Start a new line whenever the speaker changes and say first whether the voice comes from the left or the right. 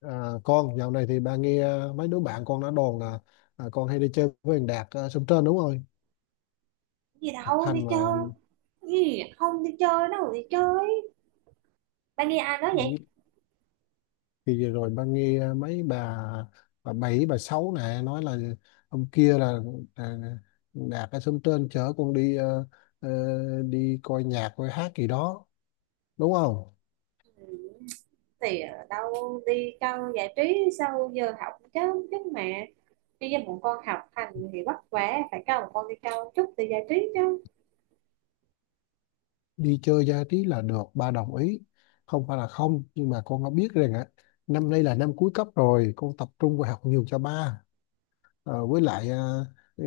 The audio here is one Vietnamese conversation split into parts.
left: Con dạo này thì ba nghe mấy đứa bạn con đã đồn là con hay đi chơi với thằng Đạt ở Sông Trên đúng không?
right: Gì
left: Học
right: đâu, đi
left: hành mà.
right: chơi gì? Không đi chơi đâu. Đi chơi, ba nghe ai nói vậy?
left: Ừ, thì vừa rồi ba nghe mấy bà bảy bà sáu này nói là hôm kia là, à, Đạt ở Sông Trên chở con đi ờ, đi coi nhạc coi hát gì đó đúng không?
right: Ừ, thì ở đâu, đi câu giải trí sau giờ học chứ chứ mà, đi với bọn con học hành thì vất vả, phải câu bọn con đi câu chút thì giải trí chứ.
left: Đi chơi giải trí là được, ba đồng ý, không phải là không, nhưng mà con đã biết rằng á năm nay là năm cuối cấp rồi, con tập trung vào học nhiều cho ba. Với lại ừ,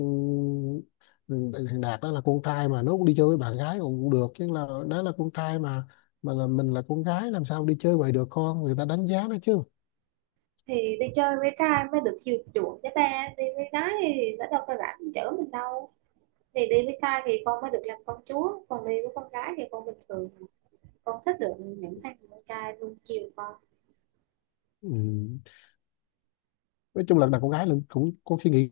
left: ừ, thằng Đạt đó là con trai mà nó cũng đi chơi với bạn gái cũng cũng được chứ, là đó là con trai mà là mình là con gái làm sao đi chơi vậy được, con người ta đánh giá nó chứ.
right: Thì đi chơi với trai mới được chiều chuộng chứ ba, đi với gái thì nó đâu có rảnh chở mình đâu. Thì đi với trai thì con mới được làm công chúa, còn đi với con gái thì con bình thường. Con thích được những thằng con trai luôn chiều con.
left: Ừ, nói chung là đàn con gái là cũng có suy nghĩ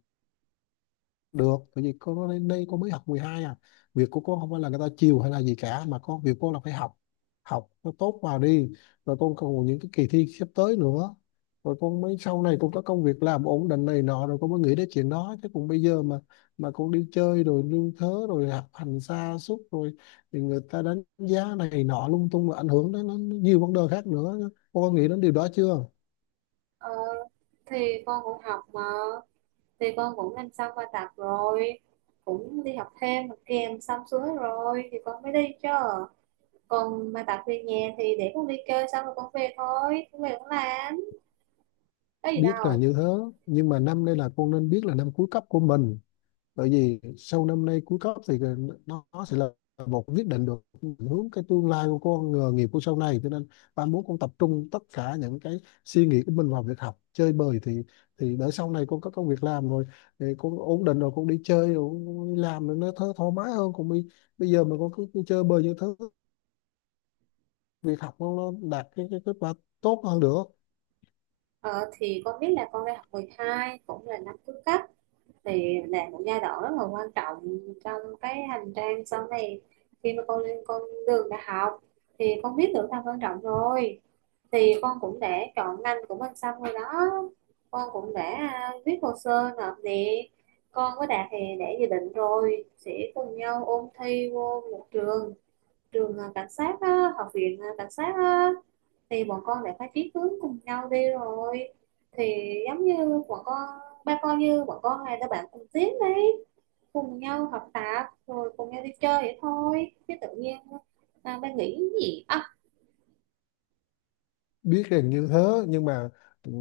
left: được, tại vì cô lên đây cô mới học 12 à, việc của cô không phải là người ta chiều hay là gì cả mà có việc cô là phải học, học nó tốt vào đi, rồi con còn những cái kỳ thi sắp tới nữa, rồi con mới sau này con có công việc làm ổn định này nọ rồi con mới nghĩ đến chuyện đó chứ, còn bây giờ mà con đi chơi rồi lương thớ rồi học hành sa sút rồi thì người ta đánh giá này nọ lung tung và ảnh hưởng đến nó nhiều vấn đề khác nữa, con có nghĩ đến điều đó chưa?
right: ờ, thì con cũng học mà, thì con cũng làm xong bài tập rồi, cũng đi học thêm mà kèm xong xuôi rồi thì con mới đi chứ. Còn bài tập về nhà thì để con đi chơi xong rồi con về, thôi con về con làm, có gì
left: Biết là
right: đâu.
left: như thế, nhưng mà năm đây là con nên biết là năm cuối cấp của mình, bởi vì sau năm nay cuối cấp thì nó sẽ là một quyết định được hướng cái tương lai của con, nghề nghiệp của sau này, cho nên ba muốn con tập trung tất cả những cái suy nghĩ của mình vào việc học, chơi bời thì để sau này con có công việc làm rồi thì con ổn định rồi con đi chơi rồi con đi làm rồi nó thơ thoải mái hơn, còn bây bây giờ mà con cứ chơi bời như thứ, việc học nó đạt cái kết quả tốt hơn được.
right: Ờ, thì con biết là con đang học 12 cũng là năm cuối cấp, thì là một giai đoạn rất là quan trọng trong cái hành trang sau này khi mà con lên con đường đại học. Thì con biết được tầm quan trọng rồi, thì con cũng đã chọn ngành của mình xong rồi đó. Con cũng đã viết hồ sơ nộp nè. Con có Đạt thì đã dự định rồi sẽ cùng nhau ôn thi vô một trường, trường cảnh sát á, học viện cảnh sát á. Thì bọn con lại phải chí hướng cùng nhau đi rồi, thì giống như bọn con, ba con như bọn con này là bạn cùng tiến đấy, cùng nhau học tập rồi cùng nhau đi chơi vậy thôi chứ tự nhiên ba nghĩ gì á.
left: Biết hình như thế, nhưng mà ừ,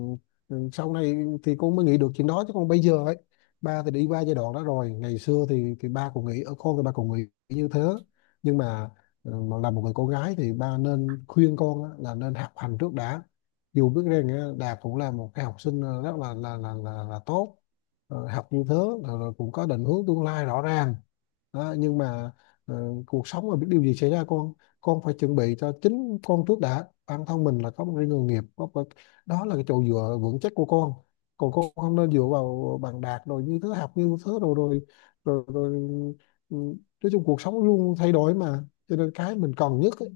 left: sau này thì con mới nghĩ được chuyện đó chứ, còn bây giờ ấy ba thì đi qua giai đoạn đó rồi, ngày xưa thì ba cũng nghĩ ở con thì ba cũng nghĩ như thế. Nhưng mà, mà là một người con gái thì ba nên khuyên con á, là nên học hành trước đã, dù biết rằng á, Đạt cũng là một cái học sinh rất là tốt. Học như thế rồi, cũng có định hướng tương lai rõ ràng đó, nhưng mà ờ, cuộc sống mà biết điều gì xảy ra con phải chuẩn bị cho chính con trước đã, bản thân mình là có một cái nghề nghiệp đó là cái chỗ dựa vững chắc của con, còn con không nên dựa vào bằng đạt rồi như thứ học như thứ rồi ừ, nói chung cuộc sống luôn thay đổi mà, cho nên cái mình cần nhất ấy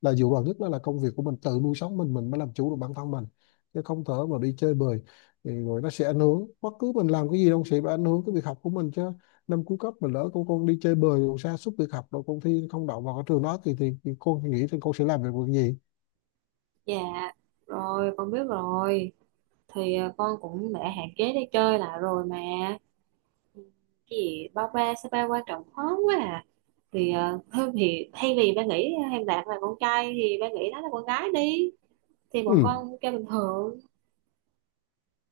left: là dựa vào nhất đó là công việc của mình tự nuôi sống mình mới làm chủ được bản thân mình, chứ không thể mà đi chơi bời thì rồi nó sẽ ảnh hưởng, bất cứ mình làm cái gì đâu sẽ bị ảnh hưởng cái việc học của mình chứ. Năm cuối cấp mà lỡ con đi chơi bời rồi sa sút việc học rồi con thi không đậu vào cái trường đó thì thì con nghĩ thì con sẽ làm được việc gì?
right: Dạ, rồi con biết rồi. Thì con cũng đã hạn chế đi chơi lại rồi mà. Cái gì, ba ba sao ba quan trọng khó quá à. Thì thôi thì thay vì ba nghĩ Hàng Đạt là con trai thì ba nghĩ nó là con gái đi, thì bọn
left: Ừ.
right: con kêu bình thường.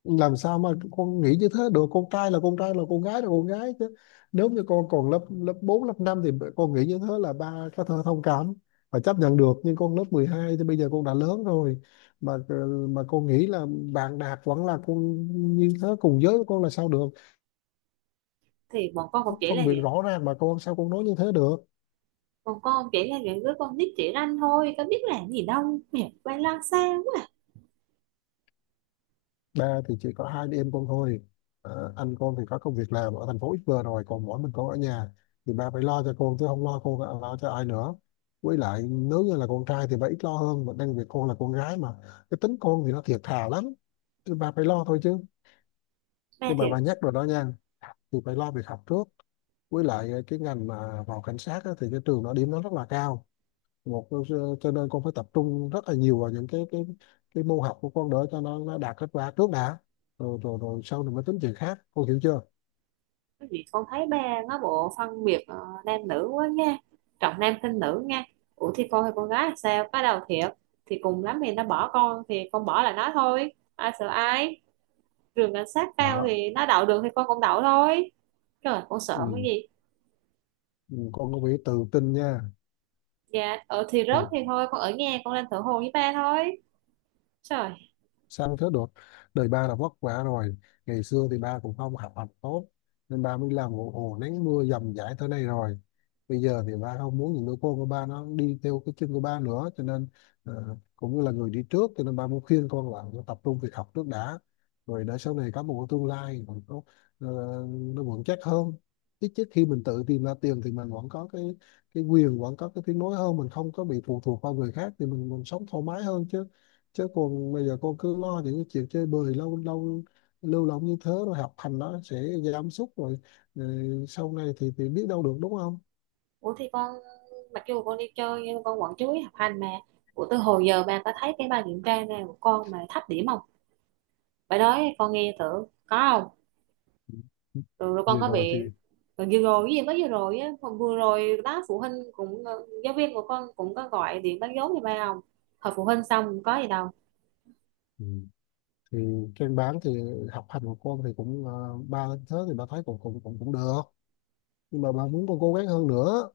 left: Làm sao mà con nghĩ như thế được, con trai là con trai, là con gái chứ. Nếu như con còn lớp lớp 4 lớp 5 thì con nghĩ như thế là ba có thể thông cảm và chấp nhận được, nhưng con lớp 12 thì bây giờ con đã lớn rồi mà mà con nghĩ là bạn đạt vẫn là con như thế cùng giới của con là sao được,
right: Thì bọn con cũng chỉ
left: phân
right: là
left: biệt
right: những,
left: rõ ràng mà con sao con nói như thế được.
right: bọn con chỉ là những đứa con nít chỉ ranh thôi, có biết làm gì đâu, mẹ ba lo xa quá à.
left: Ba thì chỉ có hai đứa em con thôi, ờ, anh con thì có công việc làm ở thành phố ít vừa rồi, còn mỗi mình con ở nhà thì ba phải lo cho con chứ không lo con lo cho ai nữa, với lại nếu như là con trai thì ba ít lo hơn mà đang việc con là con gái mà, cái tính con thì nó thiệt thà lắm thì ba phải lo thôi chứ.
right: Ba
left: Nhưng mà
right: thiệt.
left: ba nhắc rồi đó nha, thì phải lo việc học trước, với lại cái ngành mà vào cảnh sát á, thì cái trường nó điểm nó rất là cao, một cho nên con phải tập trung rất là nhiều vào những cái cái môn học của con đỡ cho nó đạt kết quả trước đã, rồi rồi rồi sau này mới tính chuyện khác, con hiểu chưa?
right: Cái gì, con thấy ba nó bộ phân biệt nam nữ quá nha, trọng nam khinh nữ nha. Ủa thì con hay con gái là sao có đâu thiệt, thì cùng lắm thì nó bỏ con thì con bỏ là nó thôi, ai sợ ai. Trường cảnh sát cao
left: Đó.
right: thì nó đậu được thì con cũng đậu thôi. Trời, con sợ cái
left: Ừ.
right: gì.
left: Ừ, con có phải tự tin nha.
right: Dạ, ở thì
left: Rồi
right: rớt thì thôi, con ở nhà con lên thở hồ với ba thôi. Trời!
left: sang thế đột, đời ba là vất vả rồi, ngày xưa thì ba cũng không học hành tốt nên ba mới làm ồ ồ nắng mưa dầm dãi tới đây rồi, bây giờ thì ba không muốn những đứa con của ba nó đi theo cái chân của ba nữa cho nên cũng như là người đi trước cho nên ba muốn khuyên con là tập trung việc học trước đã, rồi để sau này có một cái tương lai còn có, ờ, nó vững chắc hơn. Ít nhất khi mình tự tìm ra tiền thì mình vẫn có cái quyền, vẫn có cái tiếng nói hơn, mình không có bị phụ thuộc vào người khác thì mình sống thoải mái hơn chứ. Chứ còn bây giờ cô cứ lo những cái chuyện chơi bời, lâu lâu lưu lộng như thế rồi học hành nó sẽ giảm sút rồi, sau này thì biết đâu được đúng không?
right: Ủa thì con, mặc dù con đi chơi nhưng con vẫn chú ý học hành mà. Ủa từ hồi giờ ba có thấy cái bài kiểm tra này của con mà thấp điểm không? Bài đó con nghe thử, có không? Rồi, rồi con
left: Vừa
right: có
left: rồi thì.
right: bị, rồi vừa rồi cái gì, mới vừa rồi á, hôm vừa rồi đó phụ huynh cũng giáo viên của con cũng có gọi điện báo dấu như ba không? Hồi phụ huynh xong có gì đâu.
left: Ừ. Thì trên bán thì học hành của con thì cũng, ba thế thì ba thấy cũng cũng cũng cũng được, nhưng mà bà muốn con cố gắng hơn nữa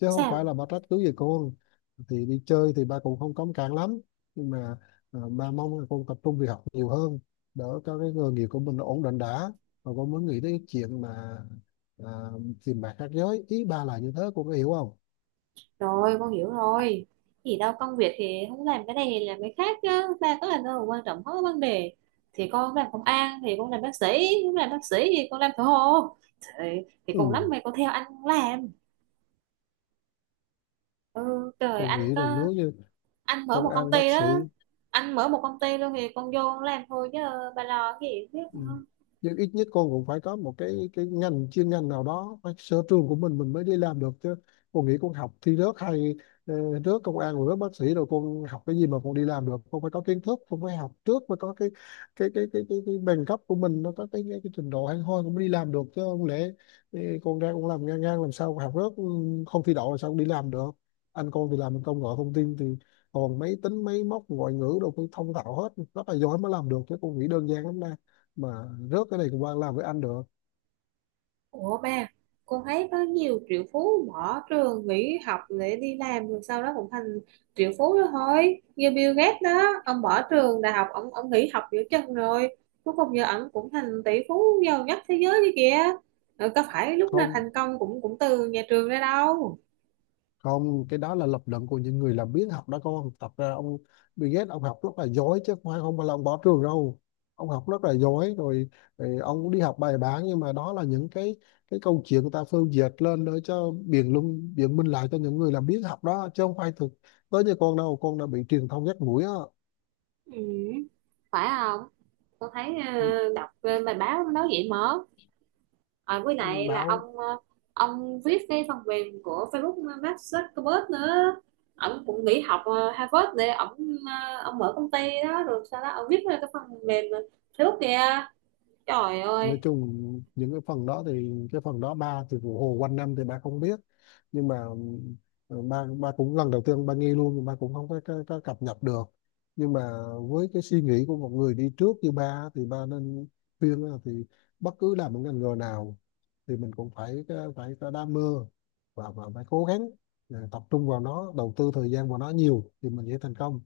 left: chứ không phải
right: Sao?
left: là bà trách cứ về con. Thì đi chơi thì ba cũng không cấm cản lắm, nhưng mà ba mong là con tập trung việc học nhiều hơn, đỡ cho cái nghề nghiệp của mình nó ổn định đã, và con mới nghĩ đến chuyện mà à, tìm bạn khác giới, ý ba là như thế con có hiểu không?
right: Rồi con hiểu rồi. Thì đâu, công việc thì không làm cái này thì làm cái khác chứ, ba có làm đâu mà quan trọng hết vấn đề. Thì con làm công an, thì con làm bác sĩ, con làm bác sĩ thì con làm thợ hồ. Thì, thì cùng lắm
left: ừ
right: mày có theo anh làm. Ừ, trời
left: con
right: anh
left: nghĩ là nếu
right: có,
left: như
right: anh mở
left: công
right: một công
left: an, bác
right: ty
left: sĩ.
right: đó, anh mở một công ty luôn thì con vô con làm thôi chứ. Bà lo cái gì biết.
left: Ừ. Nhưng ít nhất con cũng phải có một cái ngành chuyên ngành nào đó phải sở trường của mình mới đi làm được chứ. Con nghĩ con học thi rớt hay ờ, rớt công an rồi rớt bác sĩ rồi con học cái gì mà con đi làm được? Con phải có kiến thức, con phải học trước mới có cái bằng cấp của mình, nó có cái trình độ hay thôi con mới đi làm được chứ, không lẽ ờ, con ra con làm ngang ngang làm sao, học rớt, không thi đậu làm sao con đi làm được. Anh con thì làm công nghệ thông tin thì còn máy tính máy móc ngoại ngữ đâu phải thông thạo hết, rất là giỏi mới làm được chứ, con nghĩ đơn giản lắm mà rớt cái này của bạn làm với anh được.
right: Ủa ba, con thấy có nhiều triệu phú bỏ trường nghỉ học để đi làm rồi sau đó cũng thành triệu phú đó thôi. Như Bill Gates đó, ông bỏ trường đại học, ông nghỉ học giữa chừng rồi. Cuối cùng giờ ông cũng thành tỷ phú giàu nhất thế giới kia kìa. Rồi có phải lúc nào
left: Không,
right: thành công cũng cũng từ nhà trường ra đâu.
left: không, cái đó là lập luận của những người làm biến học đó con, tập ra ông Bill Gates, ông học rất là giỏi chứ không phải là ông bỏ trường đâu, ông học rất là giỏi rồi, rồi ông đi học bài bản, nhưng mà đó là những cái câu chuyện người ta phân dệt lên để cho biện luận biện minh lại cho những người làm biến học đó chứ không phải thực tới, như con đâu con đã bị truyền thông dắt mũi á,
right: Ừ, phải không? Con thấy đọc bài báo nó nói vậy mà. Với lại là
left: báo.
right: ông ông viết cái phần mềm của Facebook, Mark Zuckerberg nữa, ông cũng nghỉ học Harvard để ông ông mở công ty đó rồi sau đó ông viết ra cái phần mềm Facebook kìa. Trời
left: Nói
right: ơi!
left: chung những cái phần đó thì cái phần đó ba thì vụ hồ quanh năm thì ba không biết, nhưng mà ba ba cũng lần đầu tiên ba nghe luôn, nhưng ba cũng không có cập nhật được, nhưng mà với cái suy nghĩ của một người đi trước như ba thì ba nên khuyên là thì bất cứ làm một ngành nghề nào thì mình cũng phải phải có đam mê và, phải cố gắng, tập trung vào nó, đầu tư thời gian vào nó nhiều thì mình sẽ thành công,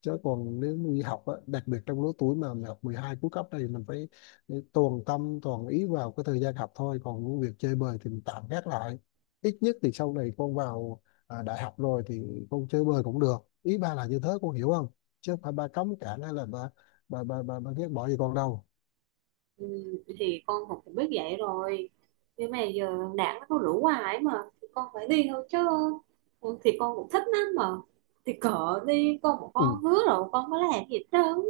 left: chứ còn nếu đi học á, đặc biệt trong lứa tuổi mà học 12 cuối cấp này mình phải để toàn tâm toàn ý vào cái thời gian học thôi, còn việc chơi bời thì mình tạm gác lại, ít nhất thì sau này con vào đại học rồi thì con chơi bời cũng được, ý ba là như thế con hiểu không? Chứ không phải ba cấm cản hay là ba ba ba ba, ba ghét bỏ gì con đâu.
right: Ừ, thì con học cũng biết vậy rồi, nhưng mà giờ đảng nó có rủ hoài mà thì con phải đi thôi chứ. Ừ, thì con cũng thích lắm mà, thì cỡ đi con một
left: Ừ.
right: con hứa rồi con có làm gì hết trơn.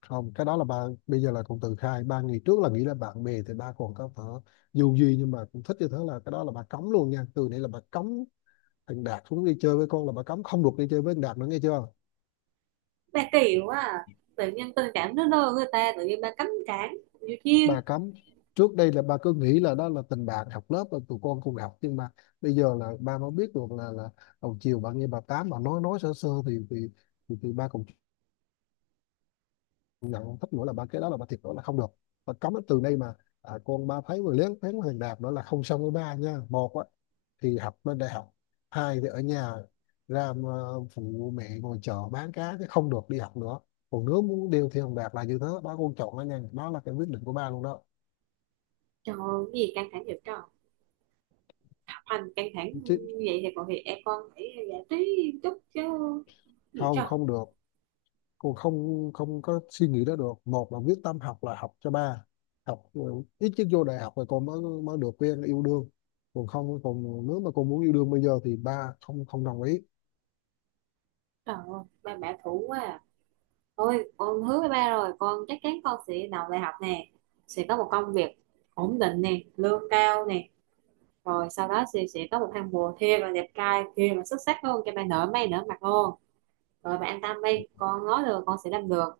left: Không, cái đó là ba bây giờ là con tự khai, ba ngày trước là nghĩ là bạn bè thì ba còn có thể dù gì, nhưng mà cũng thích như thế là cái đó là ba cấm luôn nha, từ đây là ba cấm thằng Đạt xuống đi chơi với con, là ba cấm, không được đi chơi với thằng Đạt nữa nghe chưa?
right: Ba kỳ quá à. Tự nhiên tình cảm nó lơ người ta tự nhiên ba cấm cản nhiều chiên.
left: Bà cấm. Trước đây là ba cứ nghĩ là đó là tình bạn học lớp là tụi con cùng học, nhưng mà bây giờ là ba mới biết được là đầu chiều bà nghe bà tám bà nói sơ sơ thì thì ba cũng nhận không thích nữa là ba, cái đó là ba thiệt đó là không được. Bà cấm từ đây mà, con ba thấy người lén phén Hoàng Đạt nữa là không xong với ba nha. Một á thì học lên đại học, hai thì ở nhà ra mà phụ mẹ ngồi chợ bán cá chứ không được đi học nữa, còn nếu muốn điều thì Hoàng Đạt là như thế đó con chọn nó nha, đó là cái quyết định của ba luôn đó.
right: Trời ơi, cái gì căng thẳng vậy trời, học hành căng thẳng
left: Chứ
right: như vậy thì còn thì em con phải giải trí chút chứ. Cái gì
left: không,
right: trời!
left: không được. Cô không, không có suy nghĩ đó được, một là quyết tâm học là học cho ba học, ít chứ vô đại học rồi cô mới mới được quen yêu đương, còn không còn nếu mà cô muốn yêu đương bây giờ thì ba không, không đồng ý.
right: Trời ơi, ba bả thủ quá à. Thôi con hứa với ba rồi, con chắc chắn con sẽ đầu đại học nè, sẽ có một công việc ổn định nè, lương cao nè, rồi sau đó sẽ có một thằng bồ thê và đẹp trai kia mà xuất sắc hơn cho ba nở mày nở mặt luôn. Rồi bạn an tâm đi, con nói được con sẽ làm được.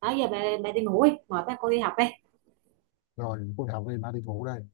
right: Đó, giờ bà đi ngủ đi, mời bác con đi học đi.
left: Rồi cô học đi, ba đi ngủ đây.